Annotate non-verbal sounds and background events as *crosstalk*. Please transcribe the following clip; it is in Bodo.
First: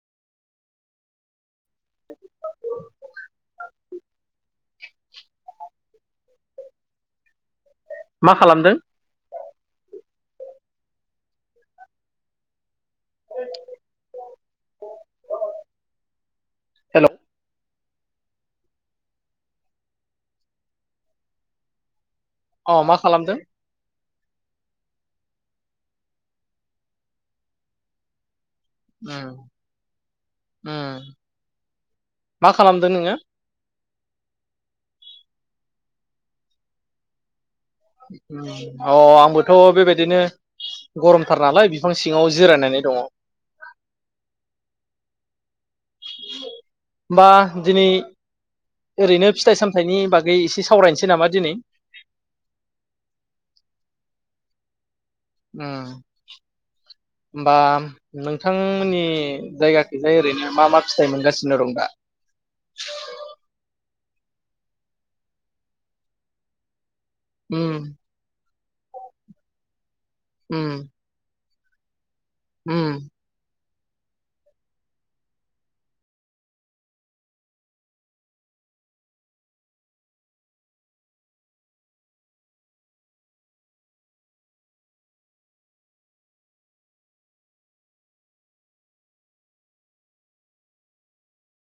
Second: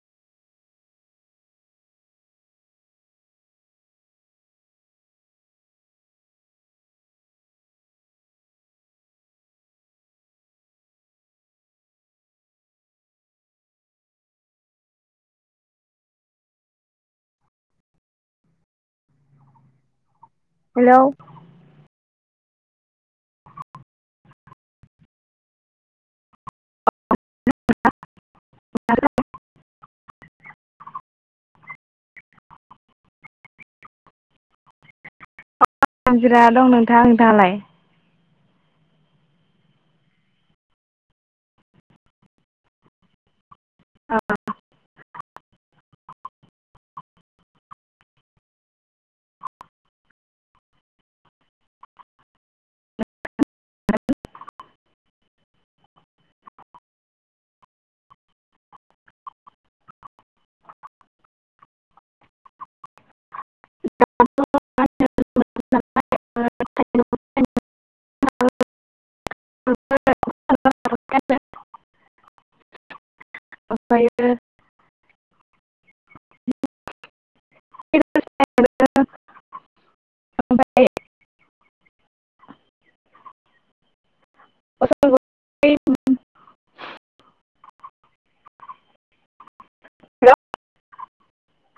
*inaudible* मा खालामदों हेलौ हेलौ अ मा खालामदों उम उम मा खालामदों नोङो *unintelligible* हानजिरा दं नोंथां नोंथाङालाय अ आंबोथ बेबायदिनो गरमथार नालाय बिफां सिङाव जिरायनानै दङ आ होमबा दिनै ओरैनो फिथाइ सामथायाइनि बागै एसे सावरायनोसै नामा दिनै उम होमबा नोंथांमोननि जायगाखैजाय ओरैनो मा मा फिथाइ मोनगासिनो दं दा द *unintelligible* उम उम उम ओमफ्रायो